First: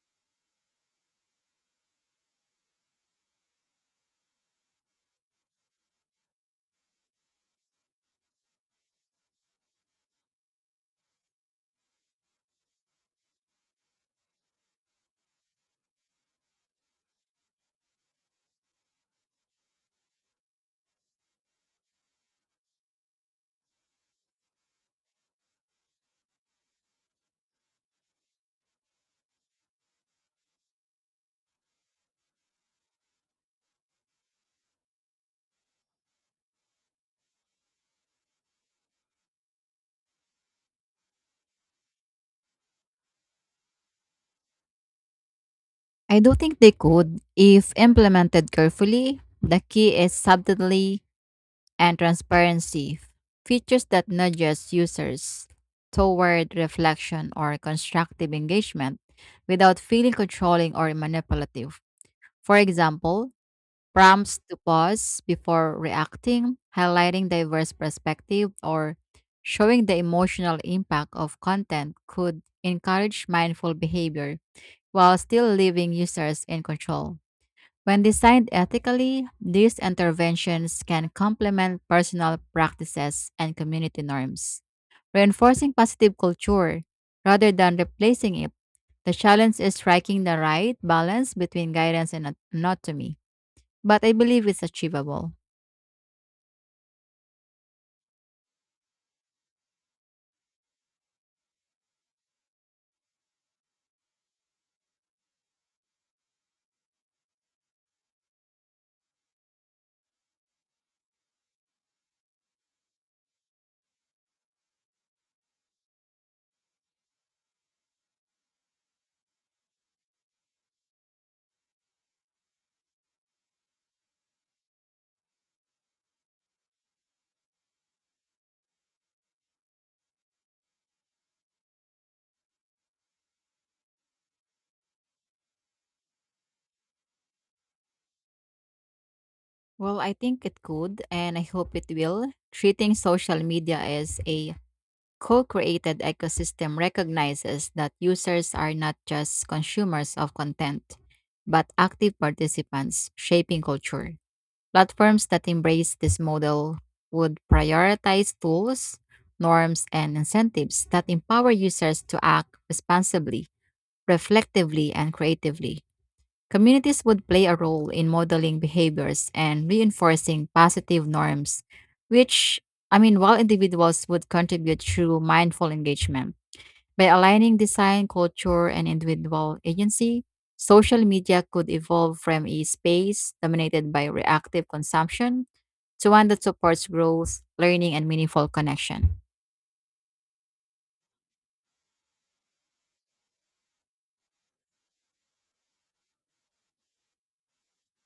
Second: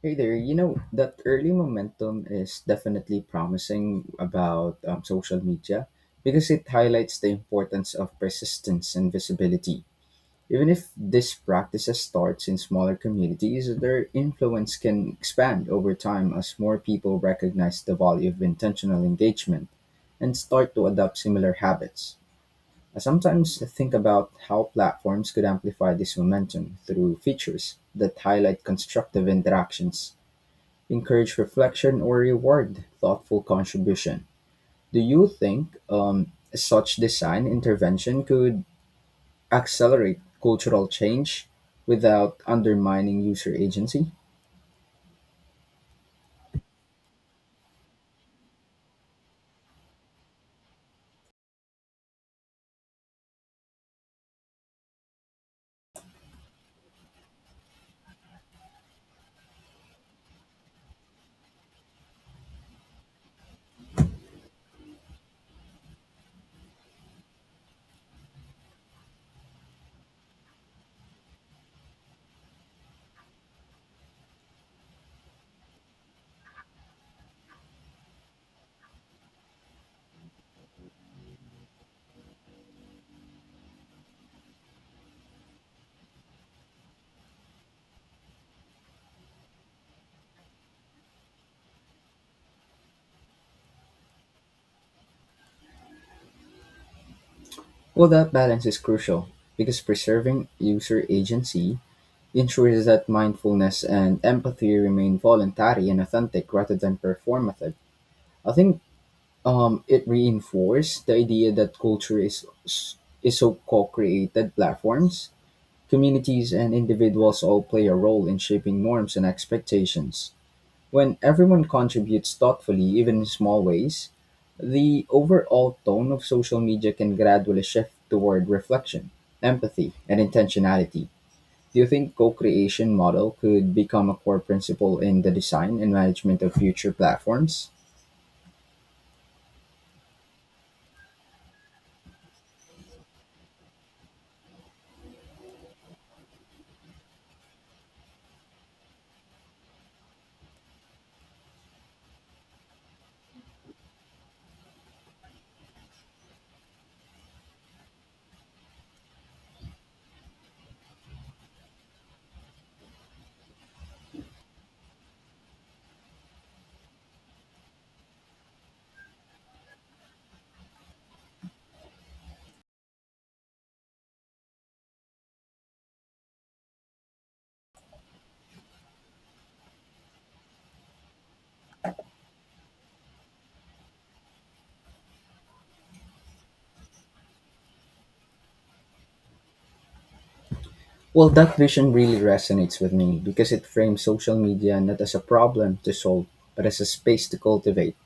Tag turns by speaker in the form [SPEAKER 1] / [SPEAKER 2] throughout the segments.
[SPEAKER 1] Hey there, you know, that early momentum is definitely promising about social media because it highlights the importance of persistence and visibility. Even if this practice starts in smaller communities, their influence can expand over time as more people recognize the value of intentional engagement and start to adopt similar habits. I sometimes think about how platforms could amplify this momentum through features that highlight constructive interactions, encourage reflection, or reward thoughtful contribution. Do you think such design intervention could accelerate cultural change without undermining user agency?
[SPEAKER 2] I do think they could if implemented carefully. The key is subtlety and transparency, features that nudges users toward reflection or constructive engagement without feeling controlling or manipulative. For example, prompts to pause before reacting, highlighting diverse perspective or showing the emotional impact of content could encourage mindful behavior while still leaving users in control. When designed ethically, these interventions can complement personal practices and community norms, reinforcing positive culture rather than replacing it. The challenge is striking the right balance between guidance and autonomy, but I believe it's achievable.
[SPEAKER 1] Well, that balance is crucial because preserving user agency ensures that mindfulness and empathy remain voluntary and authentic rather than performative. I think it reinforced the idea that culture is so co-created. Platforms, communities, and individuals all play a role in shaping norms and expectations. When everyone contributes thoughtfully, even in small ways, the overall tone of social media can gradually shift toward reflection, empathy, and intentionality. Do you think co creation model could become a core principle in the design and management of future platforms?
[SPEAKER 2] Well, I think it could, and I hope it will. Treating social media as a co-created ecosystem recognizes that users are not just consumers of content, but active participants shaping culture. Platforms that embrace this model would prioritize tools, norms, and incentives that empower users to act responsibly, reflectively, and creatively. Communities would play a role in modeling behaviors and reinforcing positive norms, which, I mean, while individuals would contribute through mindful engagement. By aligning design, culture, and individual agency, social media could evolve from a space dominated by reactive consumption to one that supports growth, learning, and meaningful connection.
[SPEAKER 1] Well, that vision really resonates with me because it frames social media not as a problem to solve, but as a space to cultivate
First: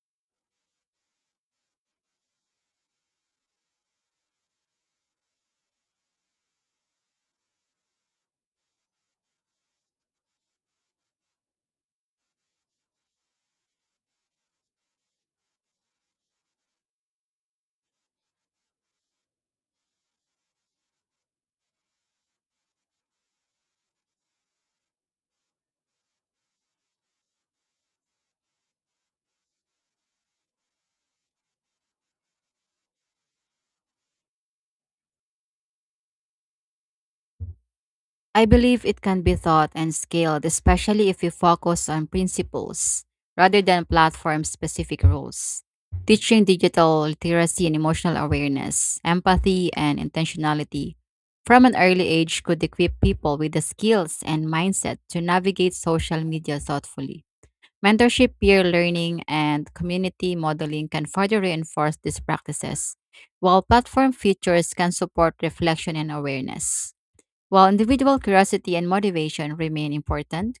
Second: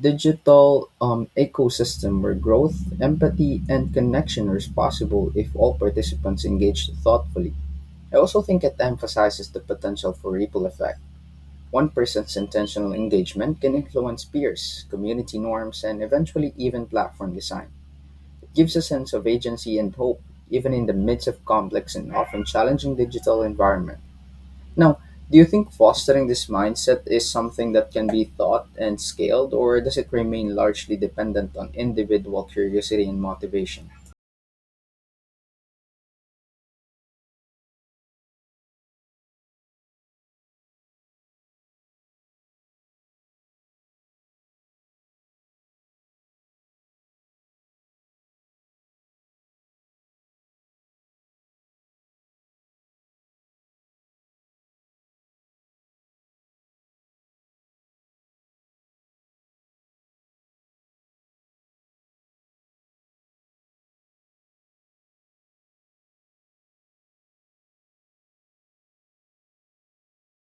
[SPEAKER 1] digital ecosystem where growth, empathy, and connection are possible if all participants engage thoughtfully. I also think it emphasizes the potential for ripple effect. One person's intentional engagement can influence peers, community norms, and eventually even platform design. It gives a sense of agency and hope, even in the midst of complex and often challenging digital environments. Now, do you think fostering this mindset is something that can be taught and scaled, or does it remain largely dependent on individual curiosity and motivation?
[SPEAKER 2] I believe it can be taught and scaled, especially if you focus on principles rather than platform specific rules. Teaching digital literacy and emotional awareness, empathy, and intentionality from an early age could equip people with the skills and mindset to navigate social media thoughtfully. Mentorship, peer learning, and community modeling can further reinforce these practices, while platform features can support reflection and awareness. While individual curiosity and motivation remain important,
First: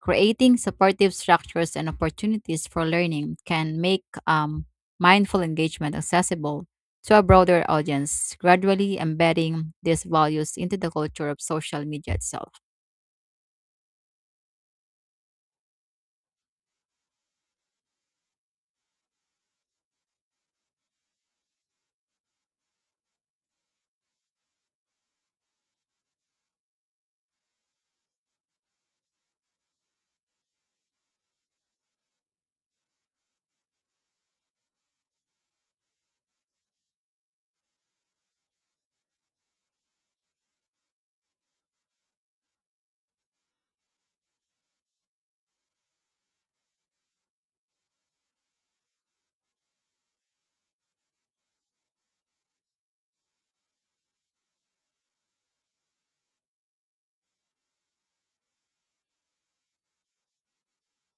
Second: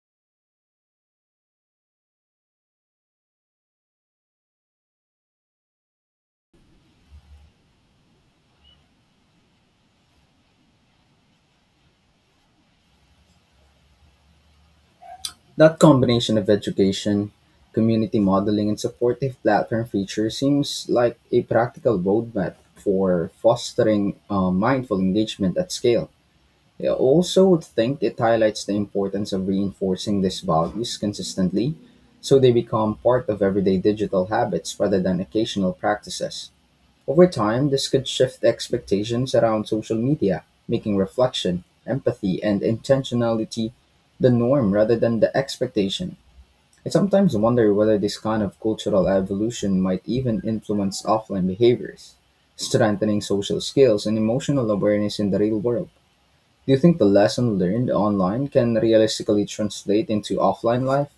[SPEAKER 2] creating supportive structures and opportunities for learning can make mindful engagement accessible to a broader audience, gradually embedding these values into the culture of social media itself.
[SPEAKER 1] That combination of education, community modeling, and supportive platform features seems like a practical roadmap for fostering mindful engagement at scale. I also would think it highlights the importance of reinforcing these values consistently so they become part of everyday digital habits rather than occasional practices. Over time, this could shift expectations around social media, making reflection, empathy, and intentionality the norm rather than the expectation. I sometimes wonder whether this kind of cultural evolution might even influence offline behaviors, strengthening social skills and emotional awareness in the real world. Do you think the lesson learned online can realistically translate into offline life?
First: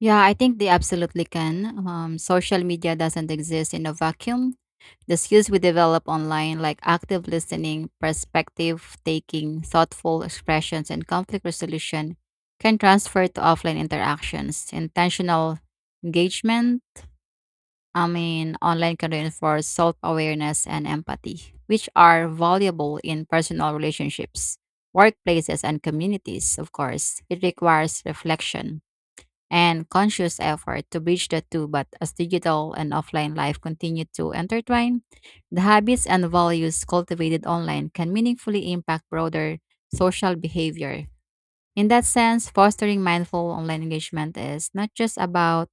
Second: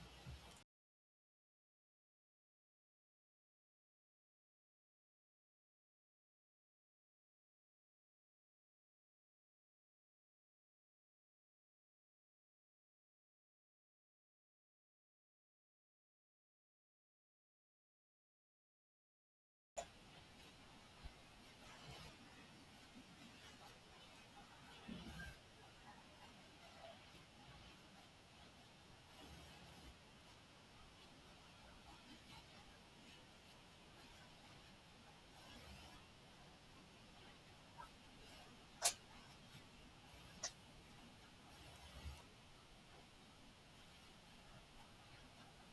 [SPEAKER 2] Yeah, I think they absolutely can. Social media doesn't exist in a vacuum. The skills we develop online, like active listening, perspective taking, thoughtful expressions, and conflict resolution, can transfer to offline interactions. Intentional engagement, I mean, online can reinforce self awareness and empathy, which are valuable in personal relationships, workplaces, and communities, of course. It requires reflection and conscious effort to bridge the two. But as digital and offline life continue to intertwine, the habits and values cultivated online can meaningfully impact broader social behavior. In that sense, fostering mindful online engagement is not just about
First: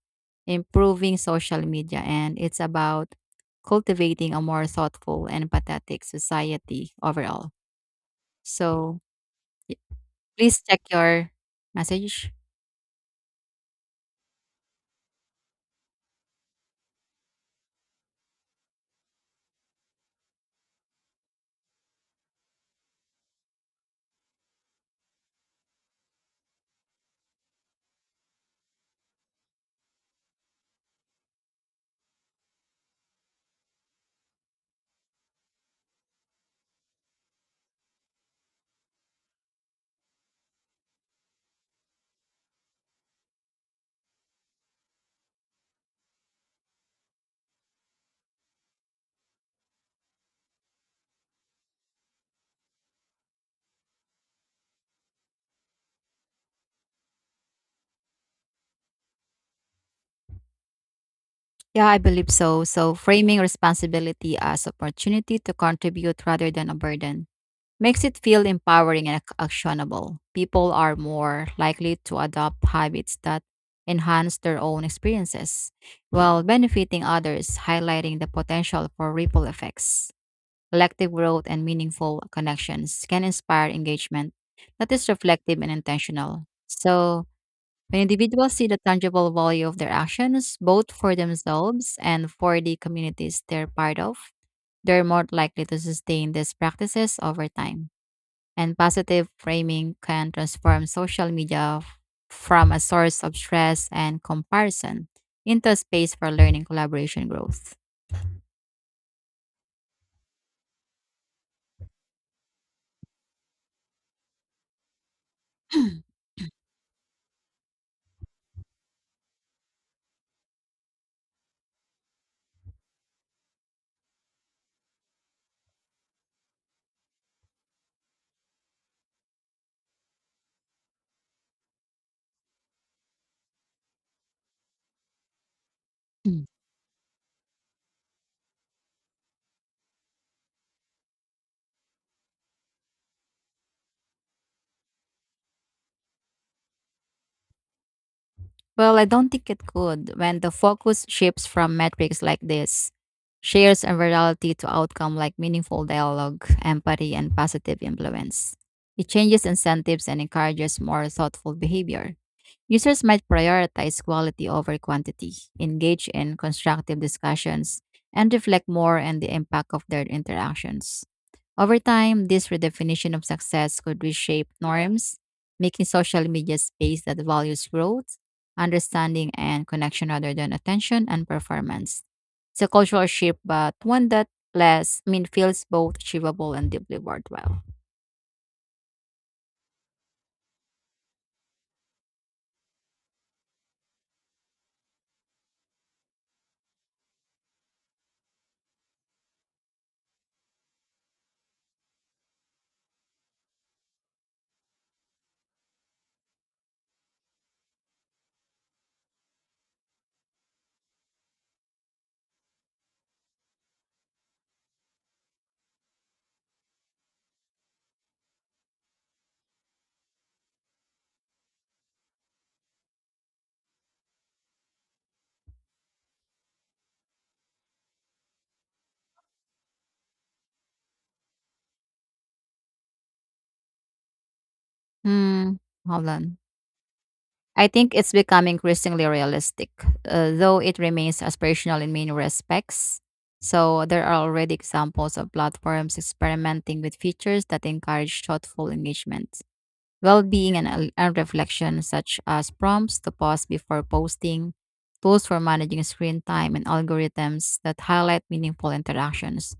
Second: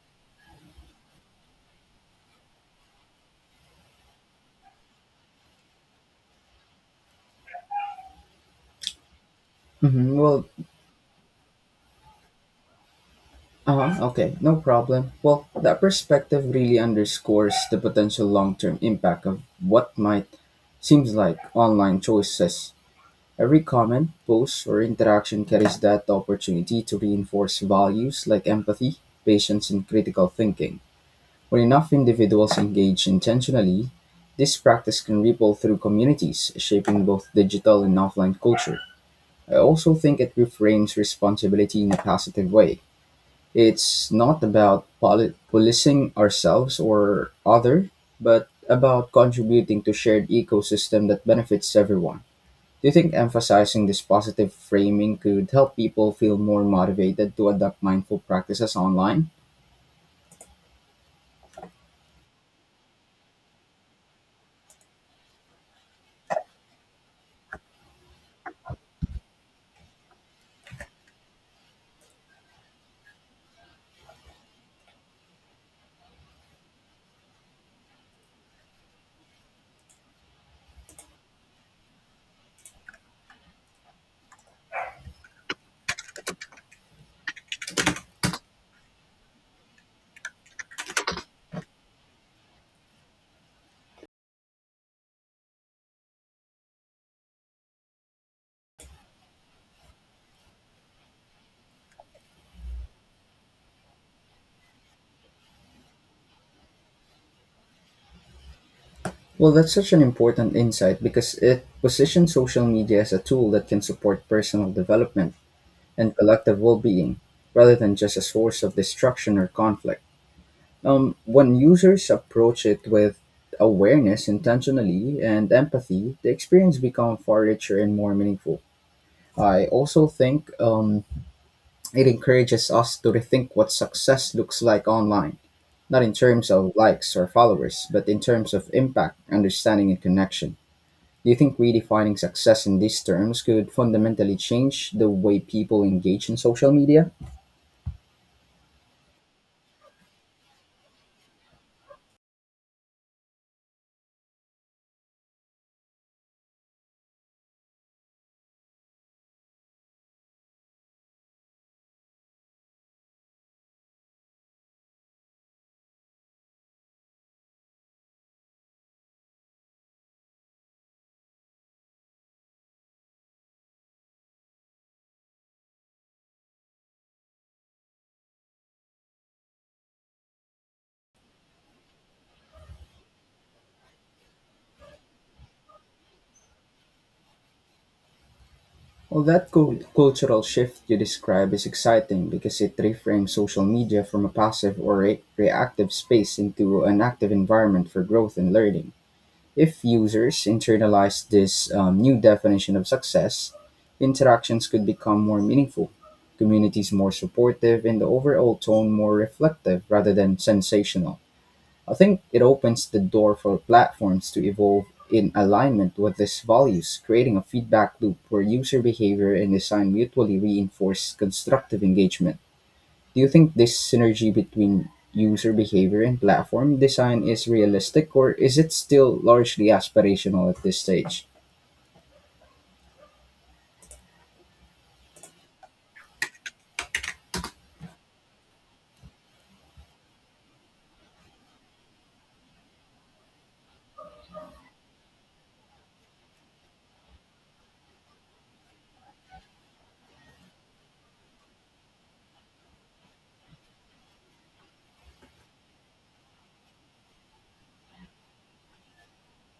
[SPEAKER 2] improving social media, and it's about cultivating a more thoughtful and empathetic society overall. So, y-
[SPEAKER 1] Hmm, well,
[SPEAKER 2] please check your message.
[SPEAKER 1] uh, okay, no problem. Well, that perspective really underscores the potential long term impact of what might seems like online choices. Every comment, post, or interaction carries that opportunity to reinforce values like empathy, patience, and critical thinking. When enough individuals engage intentionally, this practice can ripple through communities, shaping both digital and offline culture. I also think it reframes responsibility in a positive way. It's not about policing ourselves or other, but about contributing to shared ecosystem that benefits everyone. Do you think emphasizing this positive framing could help people feel more motivated to adopt mindful practices online?
[SPEAKER 2] Yeah, I believe so. So, framing responsibility as opportunity to contribute rather than a burden makes it feel empowering and actionable. People are more likely to adopt habits that enhance their own experiences while benefiting others, highlighting the potential for ripple effects. Collective growth and meaningful connections can inspire engagement that is reflective and intentional. So, when individuals see the tangible value of their actions, both for themselves and for the communities they're part of, they're more likely to sustain these practices over time. And positive framing can transform social media from a source of stress and comparison into a space for learning, collaboration, growth.
[SPEAKER 1] Well, that's such an important insight because it positions social media as a tool that can support personal development
[SPEAKER 2] うん、
[SPEAKER 1] and
[SPEAKER 2] うん。
[SPEAKER 1] collective well-being rather than just a source of destruction or conflict. When users approach it with awareness, intentionally, and empathy, the experience becomes far richer and more meaningful. I also think it encourages us to rethink what success looks like online, not in
[SPEAKER 2] うん。
[SPEAKER 1] terms of likes or followers, but in terms of impact, understanding, and connection. Do you think redefining success in these terms could fundamentally change the way people engage in social media?
[SPEAKER 2] Well, I don't think it could. When the focus shifts from metrics like this, shares and virality to outcome like meaningful dialogue, empathy, and positive influence, it changes incentives and encourages more thoughtful behavior. Users might prioritize quality over quantity, engage in constructive discussions, and reflect more on the impact of their interactions. Over time, this redefinition of success could reshape norms, making social media a space that values growth, understanding, and connection rather than attention and performance. It's a cultural shift, but one that less I mean feels both achievable and deeply worthwhile.
[SPEAKER 1] Well, that cultural shift you describe is exciting because it reframes social media from a passive or reactive space into an active environment for growth and learning. If users internalize this new definition of success, interactions could become more meaningful, communities more supportive, and the overall tone more reflective rather than sensational. I think it opens the door for platforms to evolve in alignment with these values, creating a feedback loop where user behavior and design mutually reinforce constructive engagement. Do you think this synergy between user behavior and platform design is realistic, or is it still largely aspirational at this stage?
[SPEAKER 2] Hmm, hold on. I think it's becoming increasingly realistic, though it remains aspirational in many respects. So there are already examples of platforms experimenting with features that encourage thoughtful engagement, well-being, and reflection, such as prompts to pause before posting, tools for managing screen time, and algorithms that highlight meaningful interactions.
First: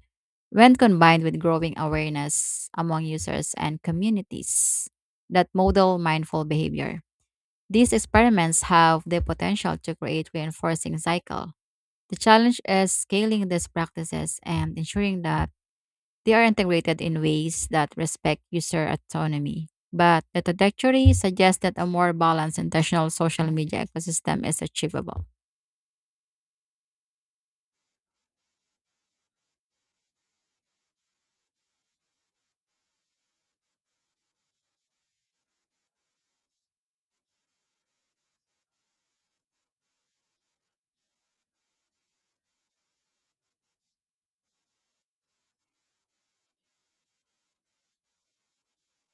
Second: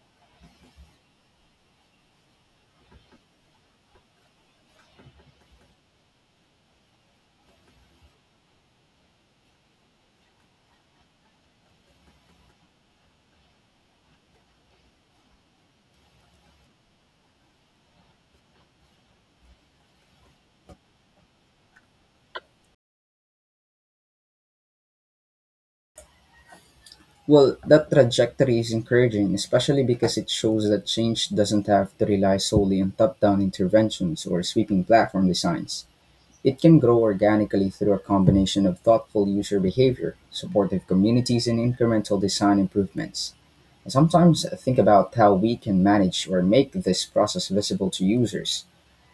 [SPEAKER 2] When combined with growing awareness among users and communities that model mindful behavior these experiments have the potential to create reinforcing cycle. The challenge is scaling these practices and ensuring that they are integrated in ways that respect user autonomy. But the trajectory suggests that a more balanced intentional social media ecosystem is achievable.
[SPEAKER 1] Well, that trajectory is encouraging, especially because it shows that change doesn't have to rely solely on top down interventions or sweeping platform designs. It can grow organically through a combination of thoughtful user behavior, supportive communities, and incremental design improvements. I sometimes think about how we can manage or make this process visible to users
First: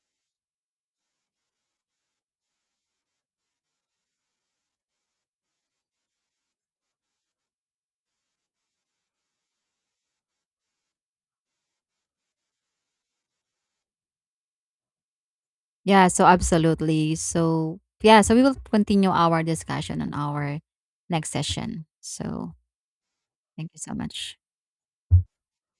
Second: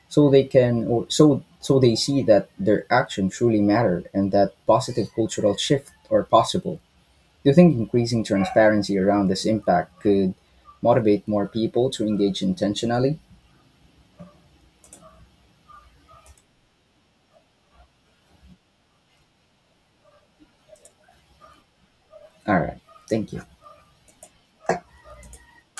[SPEAKER 1] so they can or so they see that their action truly mattered and that positive cultural shift are possible. Do you think increasing transparency around this impact could motivate more people to engage intentionally?
[SPEAKER 2] Yeah, so absolutely. So yeah, so we will continue our discussion on our next session. So
[SPEAKER 1] All right. Thank you.
[SPEAKER 2] thank you so much.